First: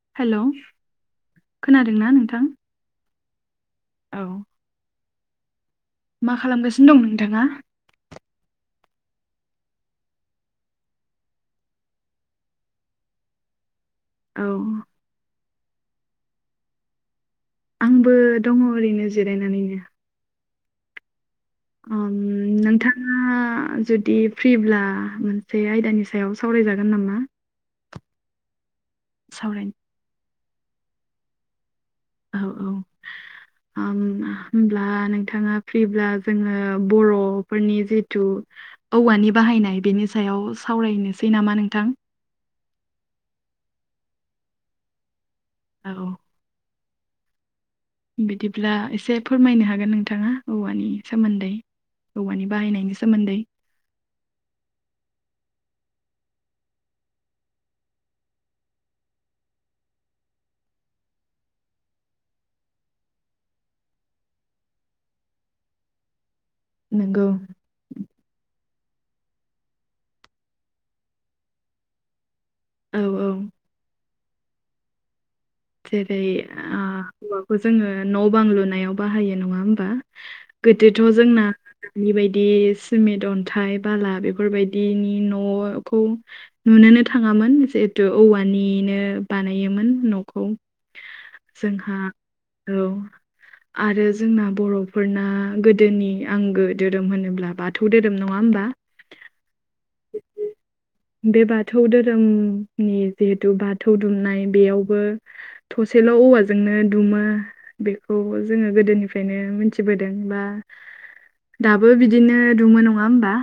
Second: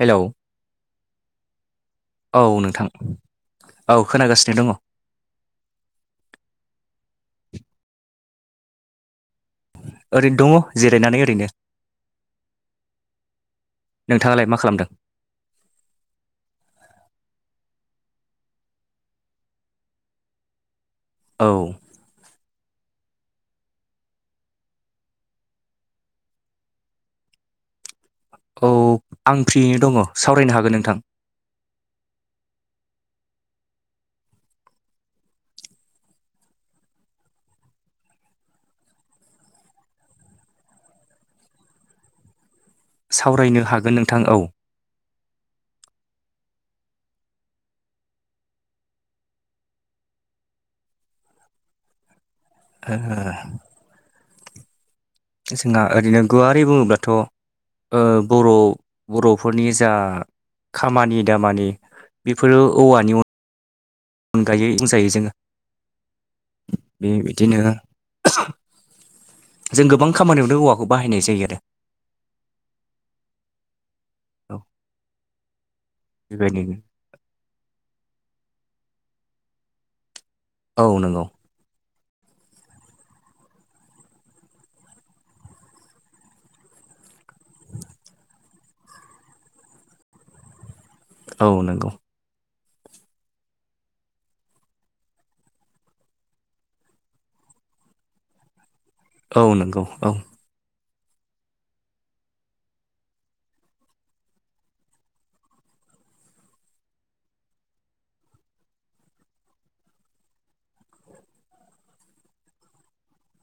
Hello औ नोंथां औ खोनागासिनो दङ मा खालामगासिनो दं नोंथाङा ओरैनो दङ जिरायनानै ओरैनो औ नोंथाङालाय मा खालामदों आंबो दङ ओरैनो जिरायनानैनो औ ओम‌ नोंथाङा ङा जुदि फ्रिब्ला मोनसे आयदानि सायाव सावरायजागोन नामा? औ आं सावरायनो फ्रियैनो दङ सावरायनो हागोन नोंथां। औ औ ओम होमब्ला नोंथाङा फ्रिब्ला जोङो बर'फोरनि जिथु औवानि बाहायनाय बेनि सायाव सावरायनोसै नामा नोंथां सावरायनो हागोन नोंथां औ औ बिदिब्ला एसे फोरमायनो हागोन नोंथाङा औवानि सोमोन्दै औवानि बाहायनायनि सोमोन्दै जोंहा ओरैनो गुवारै बुङोब्लाथ' ओ बर' बर'फोरनि जा खामानि दामानि बेफोरो औवानि अन अनगायै बुंजायो जोङो बे नोंगौ बिदिनो [unintelligible] जों गोबां खामानियावनो औवाखौ बाहायनाय जायो आरो। औ औ औ जेरै- बेबायदिनो ओ हौवाखौ जोङो न' बां लुनायाव बाहायो नङा होमबा औ गोदोथ' नंगौ जोंना [unintelligible] सिमेन्ट अन्थाइ बाला बेफोरबायदिनि न'खौ नुनोनो थाङामोन जिहेथु औवानिनो बानायोमोन न'खौ औ नंगौ जोंहा औ आरो जोंना बर'फोरना गोदोनि आंगो धोरोम होनोब्ला बाथौ धोरोम नङा होमबा औ नंगौ औ द बे बाथौ धोरोमनि जिहेथु बाथौ दुमनाय बेयावबो थसेल' औवाजोंनो दुमो बेखौ जोङो गोदोनिफ्रायनो मोनथिबोदों बा दाबो बिदिनो दुमो नङा होमबा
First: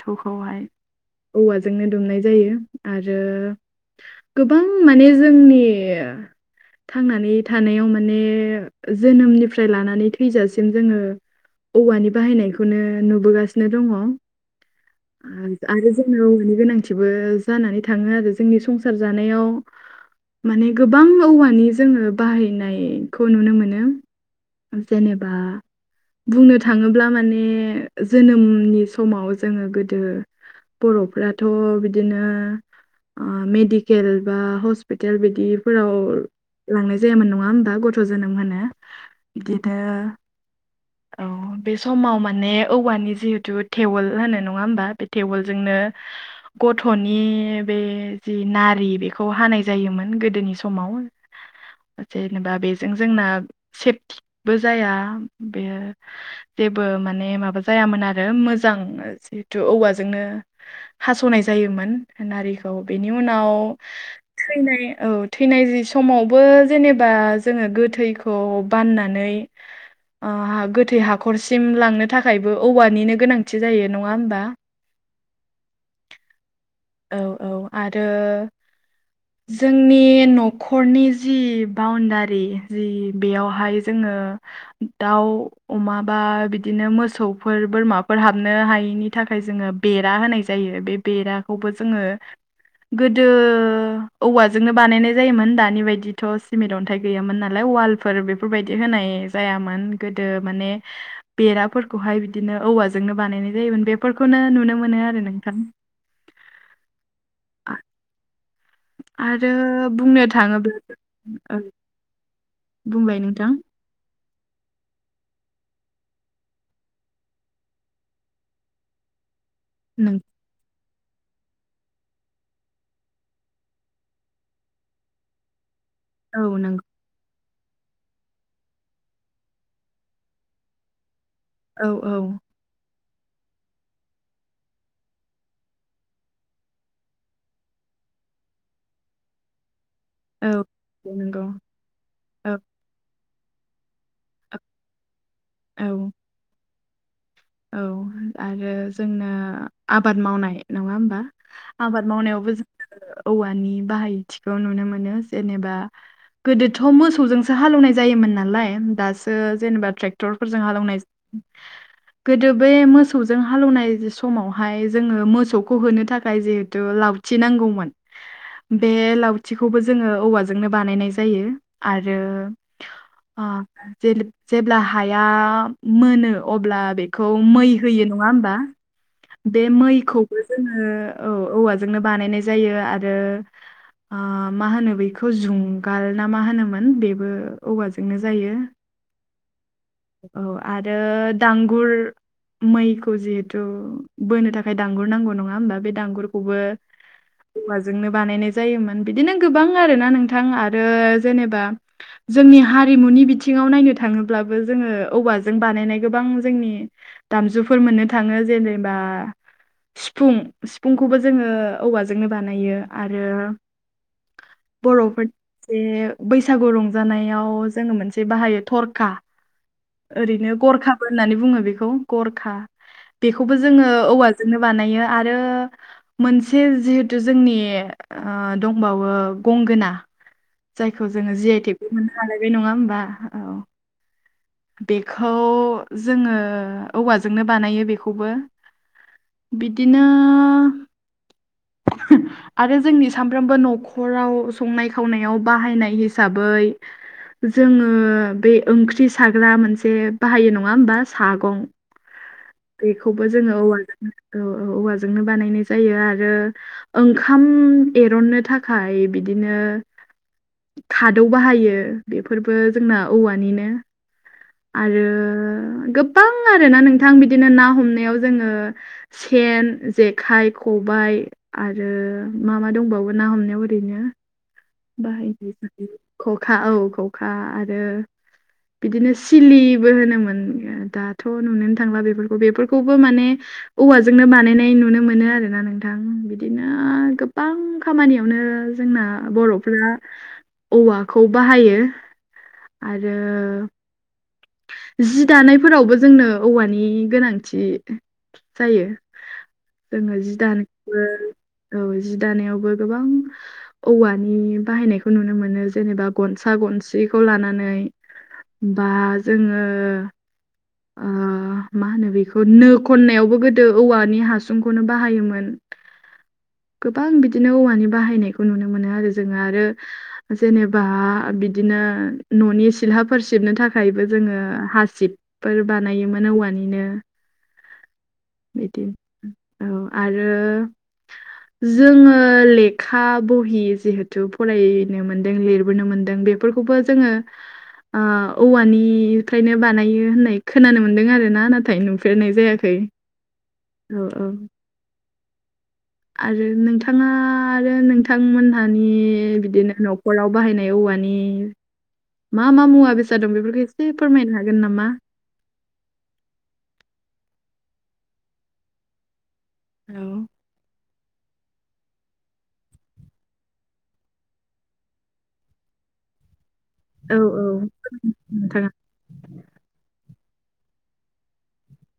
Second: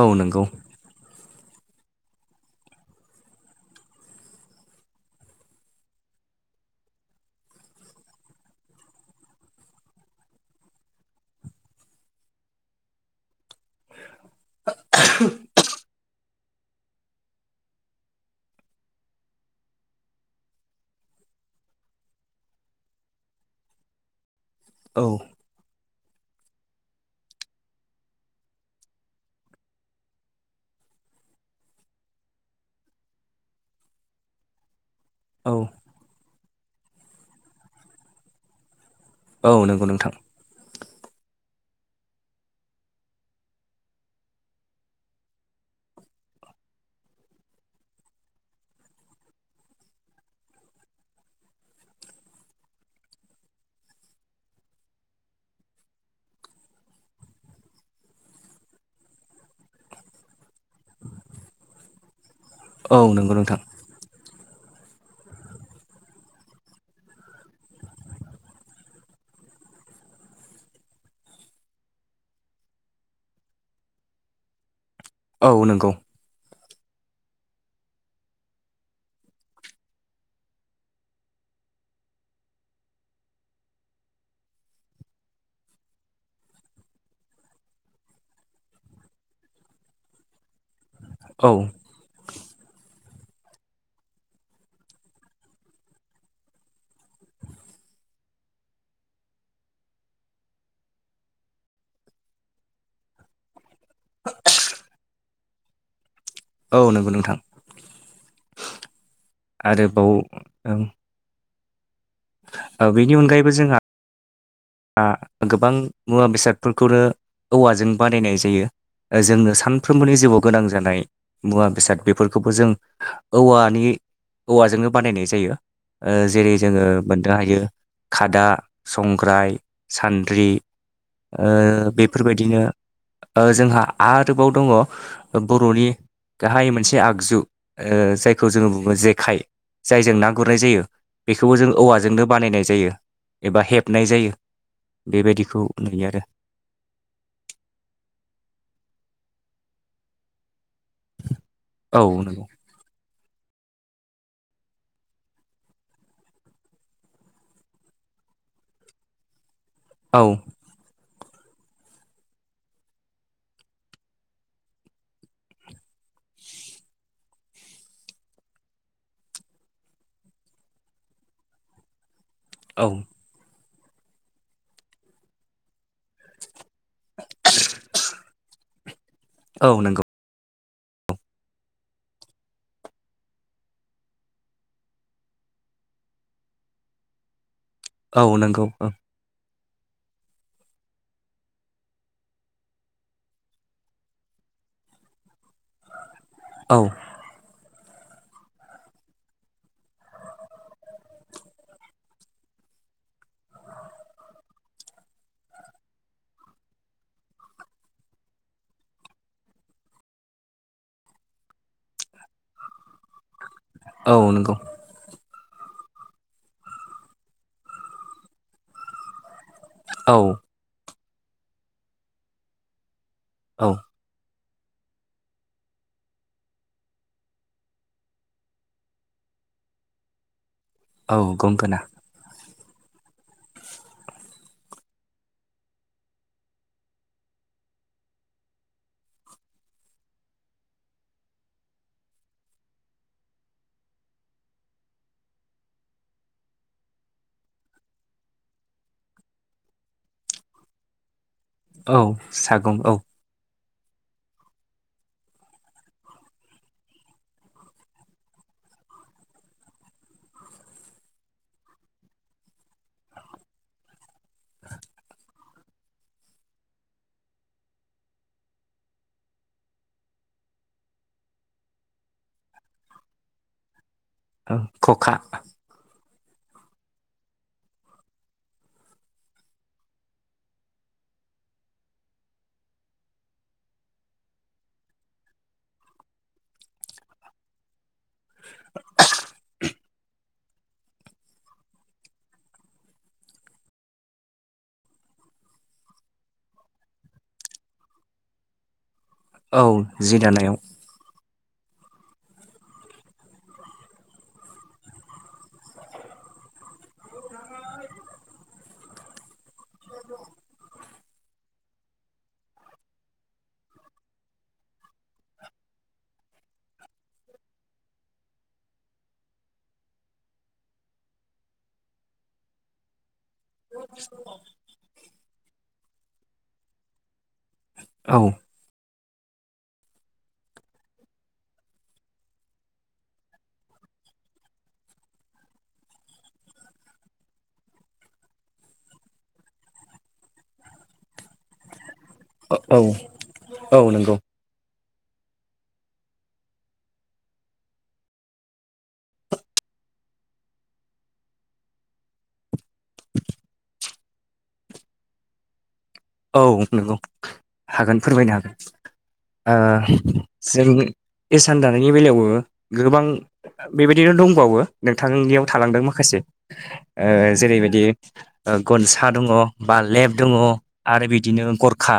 औ नंगौ औवाजोंनो दुमनाय जायो आरो गोबां माने जोंनि थांनानै थानायाव माने जोनोमनिफ्राय लानानै थैजासिम जोङो औवानि बाहायनायखौनो नुबोगासिनो दङ। आ रो जोंनाव औवानि गोनांथिबो जानानै थाङो आरो जोंनि संसार जानायाव माने गोबां औवानि जोङो बाहायनायखौ नुनो मोनो। औ जेनेबा बुंनो थाङोब्ला माने जोनोमनि समाव जोङो गोदो बर'फ्राथ' बिदिनो मेडिकेल बा हस पिटेल औ बिदिफोराव लांनाय जायामोन नङा होमबा गथ' जोनोम होनो। औ इदिनो नंगौ नोंथां औ बे समाव माने औवानि जिहेथु थेवल होनो नङा होमबा बे थेवोलजोंनो गथ'नि बे जि नारि बेखौ हानाय जायोमोन गोदोनि समाव। जेनेबा बेजों जोंना सेफ बो जाया बेयो जेबो माने माबा जायामोन आरो मोजां जिहेथु औवा जोंनो हास'नाय जायोमोन नारिखौ औ बेनि नंगौ उनाव नोंथां थैनाय औ थैनाय जि समावबो जेनेबा जोङो गोथैखौ बाननानै ओ हा गोथै हाखरसिम लांनो थाखायबो औवानिनो गोनांथि जायो नङा होमबा? औ नोंगौ। औ औ आरो जोंनि न'खरनि जि बाउणडारि जि बेयावहाय जोङो दाउ अमा बा बिदिनो मोसौफोर बोरमाफोर हाबनो हायैनि थाखाय जोङो बेरा होनाय जायो बे औ बेराखौबो जोङो गोदो औवाजोंनो बानायनाय जायोमोन दानि बायदिथ' सिमेट अन्थाइ गैयामोन नालाय वालफोर बेफोरबायदि होनाय जायामोन गोदो माने बेराफोरखौहाय बिदिनो औवाजोंनो बानायनाय जायोमोन। बेफोरखौनो नुनो मोनो आरो नोंथां। औ नंगौ नोंथां। आ- आरो आरोबाव बुंनो थाङोब्ला ओं ओ बुंबाय बेनि नोंथां अनगायैबो जोंहा आ गोबां मुवा बेसादफोरखौनो औवाजों बानायनाय जायो जोंनो सान फ्रोमबोनि नों जिउआव गोनां जानाय मुवा बेसाद बेफोरखौबो जों औवानि औवाजोंनो बानायनाय जायो। ओ औ जेरै नोंगौ जोङो मोननो हायो खादा, संग्राय, सान्द्रि। औ ओ औ बेफोरबायदिनो ओ जोंहा आरोबाव दङ बर'नि गाहाय मोनसे आगजु ओ जायखौ जोङो बुङो जेखाइ जायजों ना औ गुरनाय जायो बे नंगौ बेखौबो जों औवाजोंनो औ बानायनाय जायो एबा हेबनाय जायो। बेबायदिखौ औ नुयो आरो। औ आरो जोंना आबाद मावनाय नङा होमबा? औ आबाद नंगौ मावनायावबो जोङो औवानि बाहायथिखौ नुनो मोनो जेनेबा गोदोथ' मोसौजोंसो हालौनाय जायोमोन नालाय दासो जेनेबा औ ट्रेक्टरफोरजों हालौवनाय गोदो बे मोसौजों हालौनाय समावहाय जोङो मोसौखौ होनो थाखाय जिहेथु लाव थि नांगौमोन। बे लावथिखौबो जोङो औवाजोंनो बानायनाय जायो आरो औ अ जेब्ला हाया मोनो अब्ला खौ मै होयो नङा होमबा। बे औ नंगौ मैखौबो जोङो औ औवाजोंनो बानायनाय जायो आरो ओ मा होनो बेखौ जुंगाल ना मा होनोमोन बेबो औवाजों औ नंगौ औ। औ आरो दांगुर मैखौ जिहेथु बोनो थाखाय दांगुर नांगौ नङा होमबा बे दांगुरखौबो औ औवाजोंनो बानायनाय जायोमोन बिदिनो गोबां आरोना नोंथां आरो जेनेबा जोंनि हारिमुनि बिथिङाव नायनो थाङोब्लाबो जोङो औवाजों बानायनाय गोबां जोंनि दामजुफोर मोननो थाङो जेनेबा सिफुं सिफुंखौबो जोङो औवाजोंनो बानायो आरो औ नोंगौ। बर'फोर जे बैसागु रंजानायाव जोङो मोनसे बाहायो थरखा। औ ओरैनो गरखाबो होननानै बुङो बेखौ गरखा बेखौबो औ जोङो औवाजोंनो बानायो आरो मोनसे जिहेथु जोंनि ओ दंबावो गंगोना। जायखौ औ जोङो जि आइ गंगोना टेकबो मोननो हालायबाय नङा होमबा? औ। बेखौ जोङो औवाजोंनो बानायो बेखौबो। बिदिनो आरो जोंनि सामफ्रामबो न'खराव संनाय खावनायाव बाहायनाय हिसाबै जोङो बे ओंख्रि साग्रा मोनसे बाहायो नङा होमबा? सागं औ सागं औ। खौबो जोङो औवाजों औ औ औवाजोंनो बानायनाय जायो आरो ओंखाम एरननो थाखाय बिदिनो खादौ बाहायो बेफोरबो जोंना औवानिनो। आरो गोबां आरोना नोंथां बिदिनो ना हमनायाव जोङो सेन जेखाइ खबाइ आरो मा मा दंबावो ना हमनायाव ओरैनो औ खखा बाहायनाय बेबादि ख'खा औ ख'खा आरो बिदिनो सिलिबो होनो मोन [unintelligible] गोन दाथ' नुनोनो थांला बेफोरखौ बेफोरखौबो माने औवाजोंनो बानायनाय नुनो मोनो आरोना नोंथां बिदिनो गोब गोबां खामानियावनो जोंना बर'फ जा औवाखौ बाहायो जि दानायफोरावबो जोंनो औवानि गोनांथि जायो औ जोङो जि दानायाव दानो [unintelligible] औ जि दानायावबो गोबां औवानि बाहायनायखौ नुनो मोनो जेनेबा गनसा गनसिखौ लानानै बा जोङो ओ मा होनो बेखौ नो खननायावबो गोदो औवानि हासुंखौनो बाहायोमोन। गोबां बिदिनो औवानि बाहायनायखौ नुनो मोनो आरो जोङो आरो जेनेबा बिदिनो न'नि सिला फोर सिबनो थाखायबो जोङो हासिबफोर बानायोमोन औवानिनो। औ बिदि औ आरो जोङो लेखा बहि जिहेथु फरायनो मोनदों लिरबोनो मोन्दों बे बेखौबो जोङो ओ औवानिफ्रायनो बानायो होननाय खोनानो मोन्दों आरो ना नों नाथाय नुफेरनाय जायाखै औ औ औ आरो नोंथाङा आरो नोंथांमोनहानि बिदिनो न'खराव बाहायनाय औवानि मा मा मुवा बेसाद दं बेफोरखौ एसे फोरमायनो हागोन नामा? औ नंगौ हागोन फोरमायनो हागोन औ ओ जों इसान दानायनि बेलायावबो गोबां बेबायदिनो दंबावो नोंथांनियाव थालांदों माखासे ओ औ जेरैबायदि ओ नोंथाङा गनसा दङ बा लेब दङ आरो बिदिनो गरखा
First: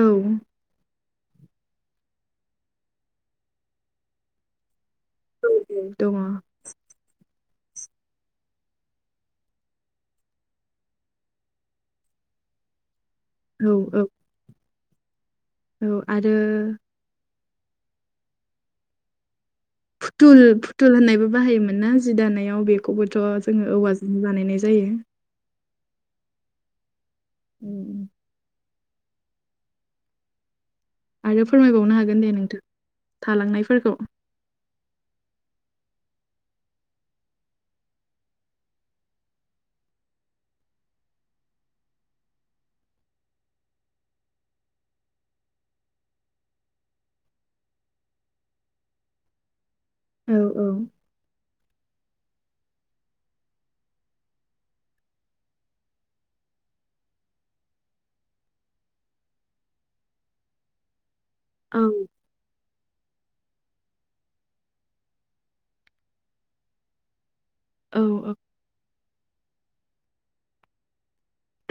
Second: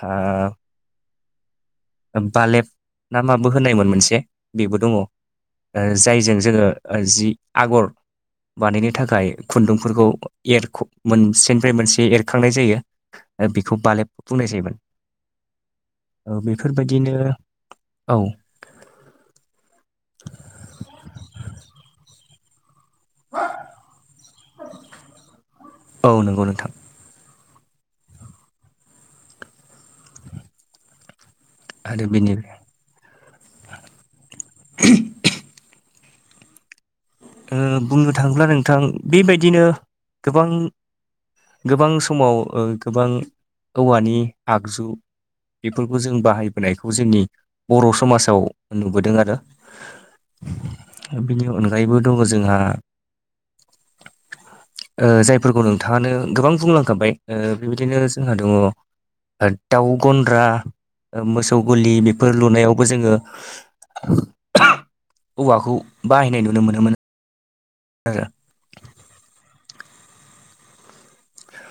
औ ओ बालेब ना माबो होननायमोन मोनसे बेबो दङ ओ दङ जायजों जोङो ओ जि आगर बानायनो थाखाय खुन्दुंफोरखौ एरख' मोनसेनिफ्राय मोनसे एरखांनाय जायो औ बेखौ औ बालेब बुंनाय जायोमोन औ आरो बिदिनो औ फुथुल फुथुल होननायबो बाहायोमोन ना जि दानायाव बेखौबोथ' जोङो औवाजों बानायनाय जायो औ नंगौ नोंथां उम [inaudible] आरो फोरमायबावनो आरो हागोन दे बेनि नोंथां थालांनायफोरखौ [unintelligible] ओ बुंनो थाङोब्ला नोंथां बेबायदिनो गोबां गोबां समाव ओ गोबां औवानि आगजु बेफोरखौ जों बाहायबोनायखौ जोंनि बर' समाजाव नुबोदों आरो औ औ बिनि अनगायैबो दङ जोंहा [inaudible] ओ जायफोरखौ नोंथाङानो गोबां बुंलांखाबाय ओ बेबायदिनो जोंहा दङ ओ दाउ गन्द्रा ओ मोसौ औ गलि बे फोर लुनायावबो जोङो औवाखौ बाहायनाय नुनो मोनोम मोन। औ औ [unintelligible]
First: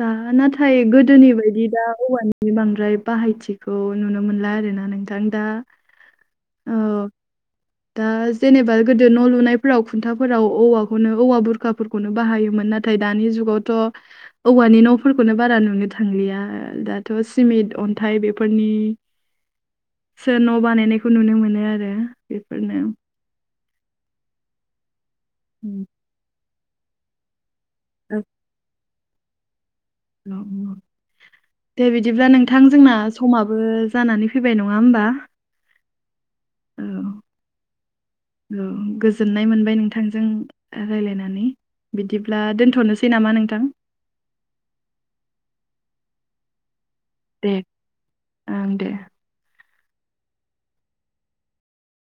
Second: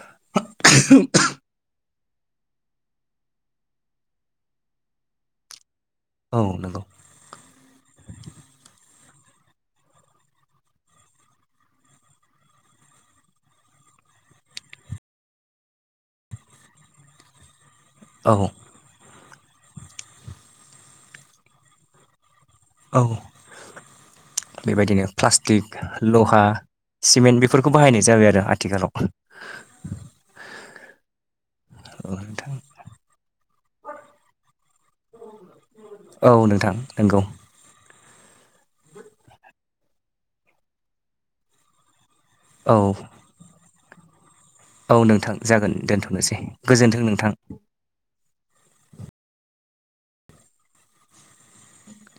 दा नाथाय गोदोनि बायदि दा औवानि बे बांद्राय बाहायथिखौ नुनो मोनला आरो ना नोंथां दा। औ नंगौ। दा जेनेबा गोदो न' लुनायफोराव खुन्थाफोराव औवाखौनो औवा बुरखाफोर खौनो बाहायोमोन नाथाय दानि जुगावथ' औवानि न'फोरखौनो बारा नुनो थांलिया दा। थ' सिमेन्ट अन्थाइ औ बेफोरनि सोर न' बानायनायखौ नुनो मोनो आरो बेफोरनो औ बेबायदिनो प्लास्टिक उम लहा सिमेन्ट बेफोरखौ बाहायनाय जाबाय आरो आथिखालाव। औ। दे बिदिब्ला नोंथां जोंना समाबो जानानै फैबाय नङा होमबा? औ नोंथां नंगौ। औ गोजोननाय मोनबाय नोंथांजों रायलायनानै। बिदिब्ला औ दोनथ'नोसै नामा नोंथां? औ नोंथां जागोन दोनथ'नोसै गोजोन्थों नोंथां। दे ओं दे।